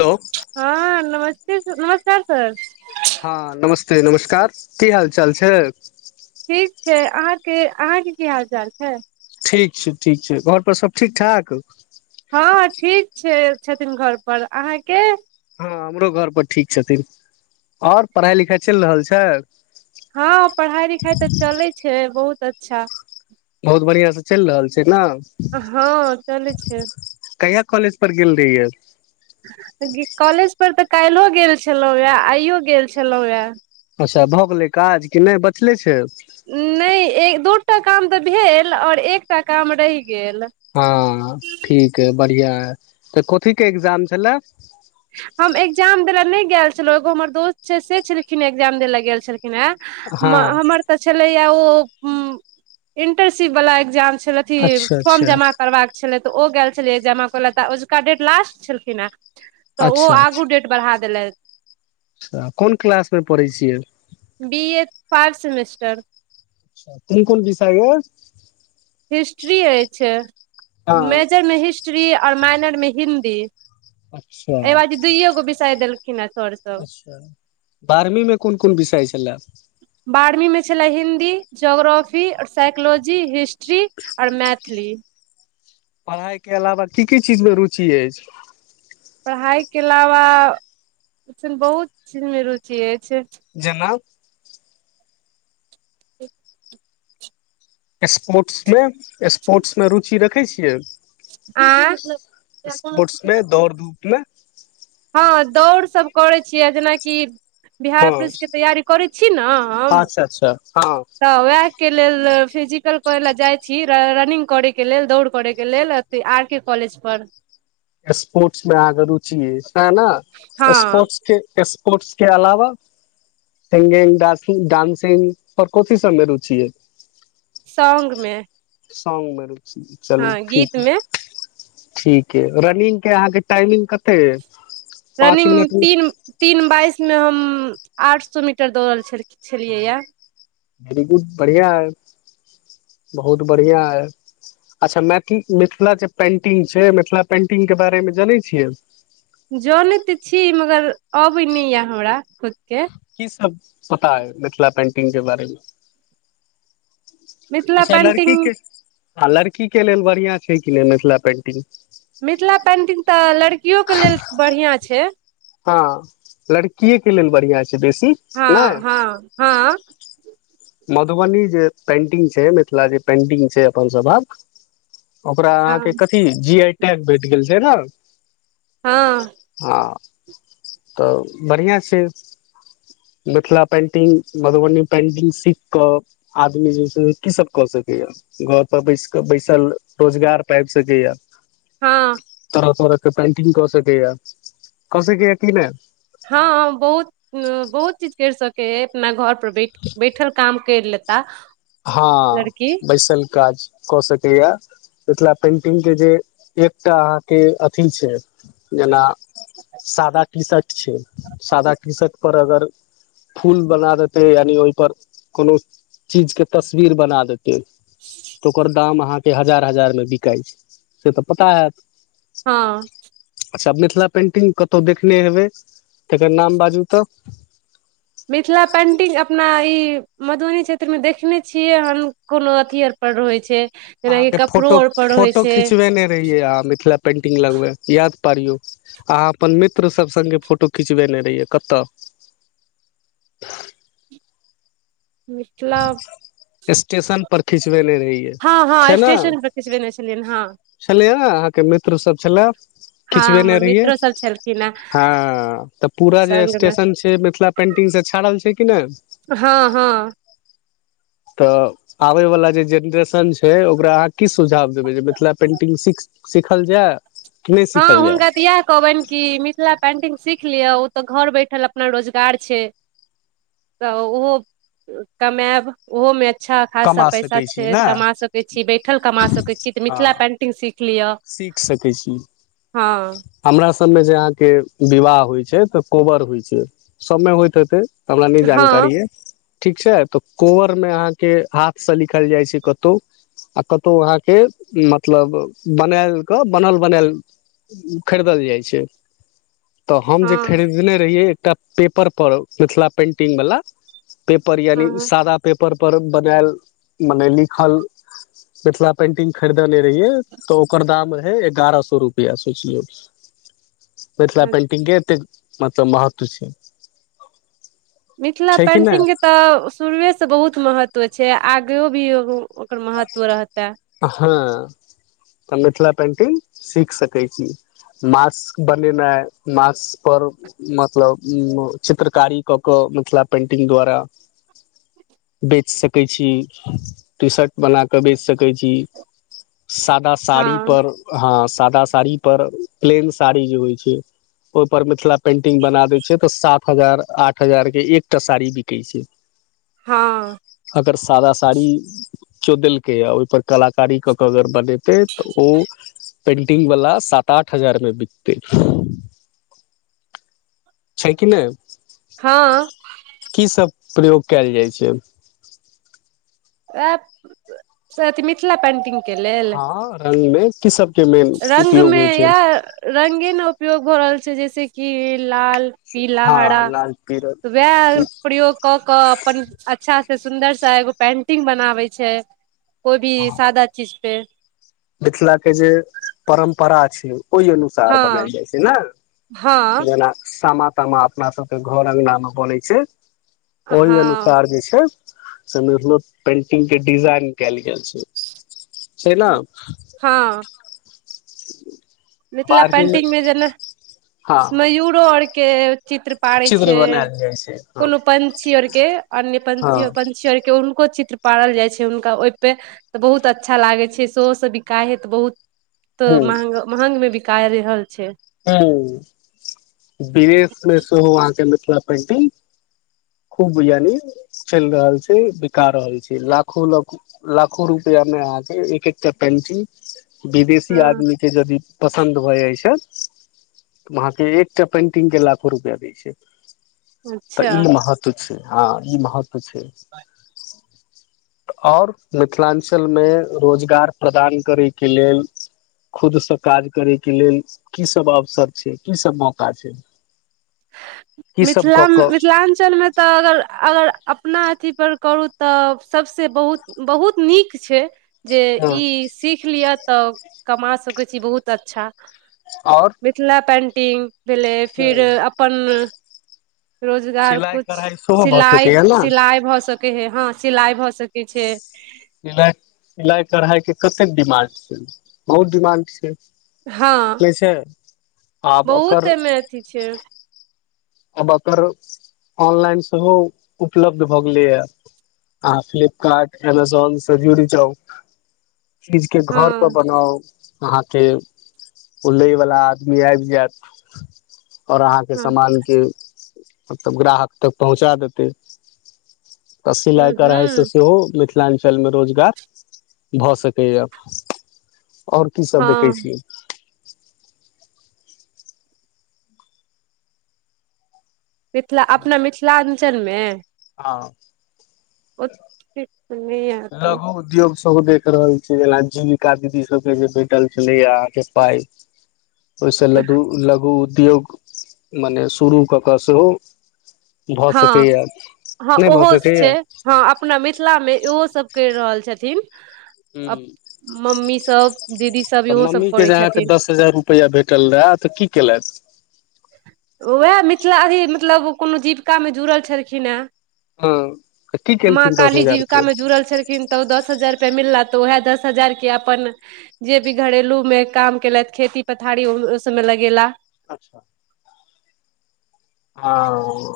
hello हँ नमस्ते नमस्कार सर हँ नमस्ते नमस्कार की हाल चाल छैक अहाँ के अहाँ के की हाल चाल छै ठीक छैक ठीक छैक घर पर सब ठीक ठाक हँ ठीक छै छथिन घर पर अहाँ के हँ हमरो घर पर ठीक छथिन आओर पढ़ाई लिखाइ चलि रहल छै हँ पढ़ाइ लिखाइ तऽ चलैत छै बहुत अच्छा बहुत बढ़िआं से चलि रहल छै न हँ चलै छै कहिया कॉलेज पर गेल रहियै कॉलेज पर तऽ काल्हियो गेल छलहुँ हए आइयो गेल छलहुँ ह अच्छा भऽ गेलै काज कि नइ बचलै छै एकटा काम तऽ भेल और एकटा काम रहि गेल हँ ठीक ये बढ़िया यै तऽ कथीक के एकग्जाम छलै देबई ल नइ गेल छलौ एगो हमर दोस्त छैय से छलखिन एग्जाम देले गेल छलखिन खिन हँ है हमर तऽ छलैया इंटरशिप वाला एगजाम छै अथि अच्छा फॉर्म अच्छा जमा करबाक छलै त ओ गेल छलियै जमा करैय ल अजुका डेट लास्ट छलखिन हँ तऽ ओ आगू डेट बढ़ा देलैथ त कोन क्लास मे पढ़ैत छियै बी ए फाइब सेमेस्टर कोन कोन विषय ये हिस्ट्री अछि हँ मेजर मे हिस्ट्री आओर माइनर मे हिन्दी अच्छा एइ बाजी दुइए गो बिषय देलखिन अ अच्छा बारहवी मे कोन कोन विषय छलए बारहवी मे छलै हिन्दी हिन्दी ज्योग्रफी आओर साइकोलॉजी हिस्ट्री आओर मैथिली पढ़ाइके अलावा की की चीजमे रुचि अछि पढ़ाई के अलावा ऐसन बहुत चीज मे रुचि अछि जेना स्पोर्ट्स मे स्पोर्ट्स मे रुचि रखै छियै आ स्पोर्ट्स मे दौड़ धूपमे हँ दौड़ सब करै छियै जेनाकि बिहार हँ पुलिस के तैयारी करै छी न हम अच्छा अच्छा हँ तऽ उएहके लेल फिजिकल करय ल जाइत छी रनिंग करैके लेल दौड़ करैके लेल अथ आर के कॉलेज पर स्पोर्ट्स मे आहाँ क रुचि अछि सेय न हँ स्पोर्टस के स्पोस्ट कोर्ट्स के अलावा सिंगिंग डासिंग डान्सिंग पर कथि सबमे रुचि अछि सौंन्गमे सौग मे रुचि छैय चलू ठीक गीत ये मे ठीक ह रनिंग के अहाँके टाइमिंग कते ये रनिंग तीन तीन बाइसमे हम आठ सौ मीटर दौड़ल छलखिन छलियैएा वरी गुड बढ़िया है बहुत बढ़िया य अच्छा मैथिल मिथिला जे पेन्टिंग छै मिथिला पेन्टिंगके बारेमे जनै छियै जानैत तऽ छी मगर अबै नइ य हमरा खुद के की सब पता यै मिथिला पेंटिंग के बारेमे मिथिला अच्छा पेंटिंग लड़कीके ह लड़कीके लेल बढ़िया छै कि नइ मिथिला पेन्टिंग मिथिला पेंटिंग तऽ लड़कियो के लेल बढ़िया छै हँ लड़किए के लेल बढ़िया छै बेसी नैय हँ हँ हँ मधुबनी जे पेन्टिंग छै मिथिला जे पेन्टिंग छै अपनसभक ओकरा अहाँके हँ कथी जी आई टैग भेट गेल छै न हँ हँ तऽ बढ़िआँ छै मिथिला पेंटिंग मधुबनी पेंटिंग सी क आदमी जे छै की सब कऽ सकैय घर पर बैस क बैसल रोजगार पै आइब सकैय य हँ पेंटिंग कऽ सकेय कऽ सकैय की नहि हँ बहुत बहुत चीज करि सकैत हइ अपना घर परर बैठ बैठल काम कर लेत हँ बैसल काज कऽ सकैया मिथिला पेंटिंग के जे एकटा अहाँके अथी छै जेना सादा टी शर्ट छै सादा टी शर्टपर अगर फूल बना देते यानि ओहिपर कोनो चीजके तस्वीर बना देतयओकर काम आह के हजार हजार मे बिकाइ छैक से तऽ पता होयत हँ अच्छा मिथिला पेंटिंग कतहु देखने हेबय तकर नाम बाजू तऽ मिथिला पेन्टिंग अपना ई मधुबनी क्षेत्रमे देखने छियैक हन कोनो अथी आर पर रहैत छैक अहाँके फोटो फोटो खिचबेने रहियै अहाँ मिथिला पेंटिंग लगबै या पियौ अहाँ अपन मित्रसभ सङ्गे फोटो खिचबेने रहियै कतय [inaudible] मिथिला स्टेशन पर खिंचबे रहिए हँ हँ स्टेशन पर खिचबेने छलियनि हँ छलैए अहाँके मित्र सब छलए हँ खिचबेने हमर रहियै मित्रो सब छलखिन हे हां तऽ पूरा जे संग मे स्टेशन छैइ मिथिला पेंटिंग से छाड़ल छैइ कि नई हां हां तऽ आबय वाला जे जेनरेशन छैक ओकरा अहाँ की सुझाव देबैक जे मिथिला पेंटिंग सीख सिखल जाए हँअ् हुनका तऽ एह कहबनि कि मिथिला पेंटिंग सीख लिअ ओ तऽ घर बैठल अपना रोजगार छैय तऽ ओहो कमायब ओहो मे अच्छा खासा कमा पैसा सकै छी छैइ ने कमा सकैत छी बैठल कमा सकैत छी तऽ हँ मिथिला पेंटिंग सीख लिअ सीख सकैत छी हां सबमें जे अहाँके विवाह होइत छैइ तऽ कोबर होइत छैइ सबमें होइत हेतै हमरा हँ नहिजानकारी अए ठीक छैइ तऽ कोबर मे अहाँके हाथसँ लिखल जाइ छैइ कतहु आ कतहु अहाँके मतलब बनायल कऽ बनल बनायल खरीदल जाइ छैइ तऽ हम जे हँ खरीदने रहियै एकटा पेपरपर मिथिला पेन्टिंग वला पेपर यानि हँ सादा पेप पर पर बनायल मने लिखल मिथिला पेंटिंग खरीदने रहिये तऽ ओकर दाम रहैइ एगारह सए रुपैआ सोचिलियौ मिथिला पेंटिंग के एतेक मतलब महत्व छैइ मिथिला पेन्टिंगके तऽ शुरुएसँ बहुत महत्व छैक आगे भी ओकर महत्व रहता हँ तऽ मिथिला पेंटिंग सीख सकैत छी मास्क बनेनाइ मास्क पर मतलब उ चित्रकारी कऽ कऽ मिथिला पेन्टिंग द्वारा बेच सकैत छी टी शर्ट बना क बेच सकैत छी सादा हँ साड़ी पर हँअ सादा साड़ी पर प्लेन साड़ी जे होइ छैइ ओपर मिथिला पेंटिंग बना दैत छैकतऽ सात हजार आठ हजार के एकटा साड़ी बिकैत छैक हां अगर सादा साड़ी केओ देलकै य ओई पर कलाकारी क क अगर बने तै तऽ ओ पेंटिंग वाला सात आठ हजार में बिकतै छैइ कि नई हां प्रयोग कयल जाइ छैइ एप से अथी मिथिला पेन्टिंगके लेल खन में की सब के मेन रंग उपयोग होइ में छै या रंगे न उपयोग भऽ रहल छै जैसे कि लाल पीला हँ हरा लाल पीरल वएह प्रयोग क कऽ अपन अच्छा से सुन्दर सा एगो पेंटिंग बनावै छैइ कोई भी सादा चीज पे मिथिला के जे परम्परा छैइ ओहि अनुसार हँ बनायल जाइ छैइ न हँ जेना सामा हमरा अपना सबके घर अङ्गना में बनैइ छैइ ओई हँ अनुसार जे छैइ से नव नव पेंटिंग के डिजाइन कयल गेल छैइ छैइ ना हां [inaudible] मिथिला बारही मे पेन्टिंग में जेना हँ मयूरो आर के चित्र पाड़ै चित्र छैइ बनायल जाइ छै हँ कोनो पंछी ओर के अन्य हँ पंछ पंछी ओर हूनको चित्र पारल जाइ छै हुनका ओहिपे तऽ बहुत अच्छा लागै छै सेहोसँ बिकाइ हइ तऽ बहुत तऽ महग महंग मे बिकाय रहल छै ह विदेशमे सेहो वहाँके मिथिला पेंटिंग खूब यानि चैल रहल छै बिका रहल छै लाखो लाख लाखो रुपआ आगे एक एकटा पेंटिंग विदेशी हँ आदमी के जदि पसन्द भऽ जाइ छै वहाँके एकटा पेन्टिंग के लाखो रुपआ दै छै अच्छा ह ई महत्व छै ओर मिथिलांचल में रोजगार प्रदान करयके लेल खुदसँ काज करैके लेल कीसभ अवसर छै कीसभ मौका छै की सब मिथिला कऽ कऽ मिथिलांचल मे तऽ अगर अगर अपना अथीप करू तऽ सभसँ बहुत बहुत नीक छै जे हँ ई सीख लिअ तऽ कमा सकैत छी बहुत अच्छा आओर मिथिला पेन्टिंग भेलै फिर हँ अपन रोजगार सिलाइ कुछ कढ़ाइ सेहो भऽ सिलाइ सकैया ने सिलाइ भऽ सके है हँ सिलाइ भऽ सकै छै सिलाइ सिलाइ कढ़ाइके डिमांड छै बहुत डिमांड छै हँ कै छै आब बहुत ओकर एहिमे अथी छै आब अकर ऑनलाइन सेहो उपलब्ध भऽ गेलैए हँ फ्लिपकार्ट एमेजोन सजूरी चउ चीज के हँ घर पर बनाउ अहाँके उलयवला आदमी आब जायत ओर अहाँके हँ समानके मत्लव ग्राहक तक पहुँचा देतै तऽ हूँ सिलाइ कराइ से हूँ सेहो मिथिल मिथिलांचल मे रोजगार भऽ सकैया ओर हँ कीसभ देखै छियै मिथिला अपना मिथिलाञ्चलमे हँ ओ लघु उद्योग सब देख रहल छै जना जीविका दीदी सबके जे भेटल छलै अहाँके पाइ ओहिसँ लघु लघु उद्योग मने शुरू कऽ कऽ सेहो भऽ हँ सकैया हँ नहि भऽ ओहो सकैया छै हँ अपना मिथिला मे ओहो सब कैर रहल छथिन हू मम्मी सब दीदी सब तऽ इहो सब मम्मीके करै जे अहाँके छथिन दस हजार रुपैआ भेटल रहए तऽ की केलथ उएह मिथिला अथी मतलब कोनो जीविकामे जुड़ल छलखिन हेँ हँ की माँ केलखिन दस काली हजार के जीविका मे जुड़ल छलखिन तऽ दस हजार मिला तऽ उएह दस हजार के अपन जे भी घरेलू में काम केलथ खेती पथारी समय लगैेला अच्छा हँ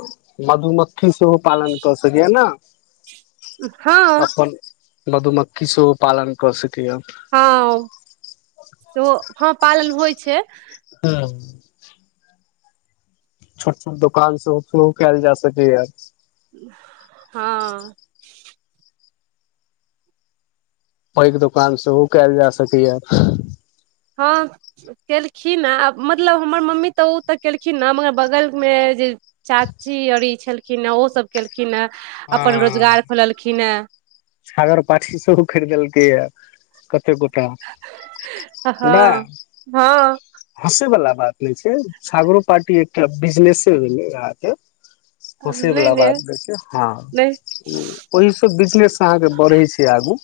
मधुमक्खी सेहो पालन कऽ सकियए ने हँ मधु मक्खी शो पालन कर सक हँ हँ सेहो पालन होइ छै हँ छोट छोट दोकान सेहो शुरू कयल जा सकै य हँ ओहिके दुकान से ओ कल जा सकै या हँ केलखिन ह आ मतलब हमर मम्मी तऽ ओ तऽ केलखिन ह मगर बगलमे जे चाची आरी छलखिन हे ओ सब केलखिन हे अपन रोजगार खोललखिन हे सागर पाठी सेहो ख देलकै य क हँ नहि हँ हँसे वालला बात नहि छै छागरो पारटी एकटा बिजनेस भेलहके अहाह के नहि खुशीवला नहि बात देखै छैिय नहि हँ ओहिसँ बिजनेस अहाँके बढ़ै छै आगू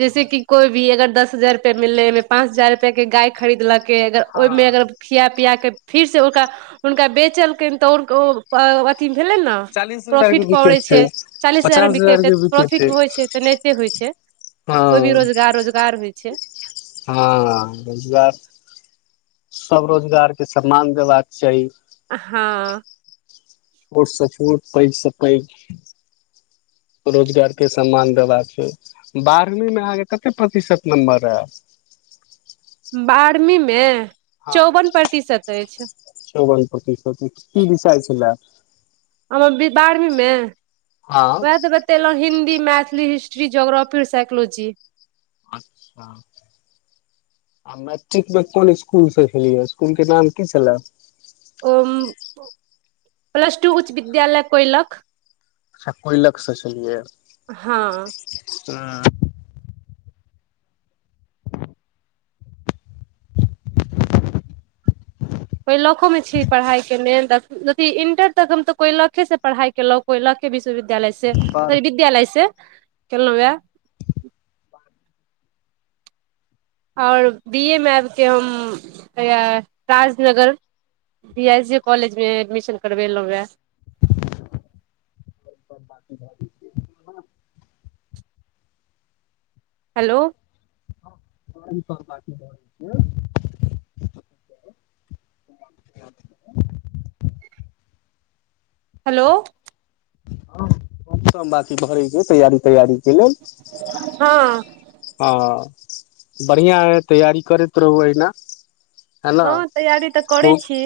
जैसे कि कोई भी अगर दस हजार रुप मिले ह मे पाँच हजार रुपआ के गाय खरीदलक के अगर ओहिमे हँ अगर खिया प केऽ फिरसँ हुनका बेचलकनि तऽ ओ अथिी भेले ने चालीस हजार के प्रॉफिट विकेट पड़ै छै चालीस हजार पचास मे बिकतै के विकेट प्रॉफिट होइ छै त नहि होइ छै कोइ हँ भी रोजगार रोजगार होइ छै हँ रोजगार सब रोजगार के सम्मान देबाक चाही हँ छोटसँ छोट पैघसँ पैघ रोजगारके सम्मान देबाक बारहवींमे अहाँके कते प्रतिशत नम्बर अयल [inaudible] [inaudible] बारहवींमे चौवन प्रतिशत अछि सती सती की बिसया छला हम बारहवीं मे हँ वएह तऽ बतेलहुं हिन्दी मै मैथिली हिस्ट्री जियोग्रफीओ साइकोलॉजी अच्छा आ मैट्रिकमे कोन इसकुल से छलियै इसकुलके नाम की छलए ओ प्लस टू उच्च विद्यालय कोयलक अच्छा पैयलकास चलियै हँ पैयक्लस कोहि लाखोमे छी पढ़ाइ केने अथी इंटर तक हम तऽ कोय लाखेसँ पढ़ाइ केलहुँ कोय लाख विश्वविद्यालय से पर स विद्यालय से केललहुँ वा आओर बी ए मे आबि कऽ हम राजनगर बी एस जे कॉलेजमे एडमिशन करबेलहुँ रहए [inaudible] हेलो हँ बै छै [inaudible] हेलो हँ कम कम बकी भरै छै तैयारी तैयारी कें लेल हँ ह हँ बढ़िआँ हइ तैयारी करैत रहू एहिहिना हँ तैयारी तऽ करै छी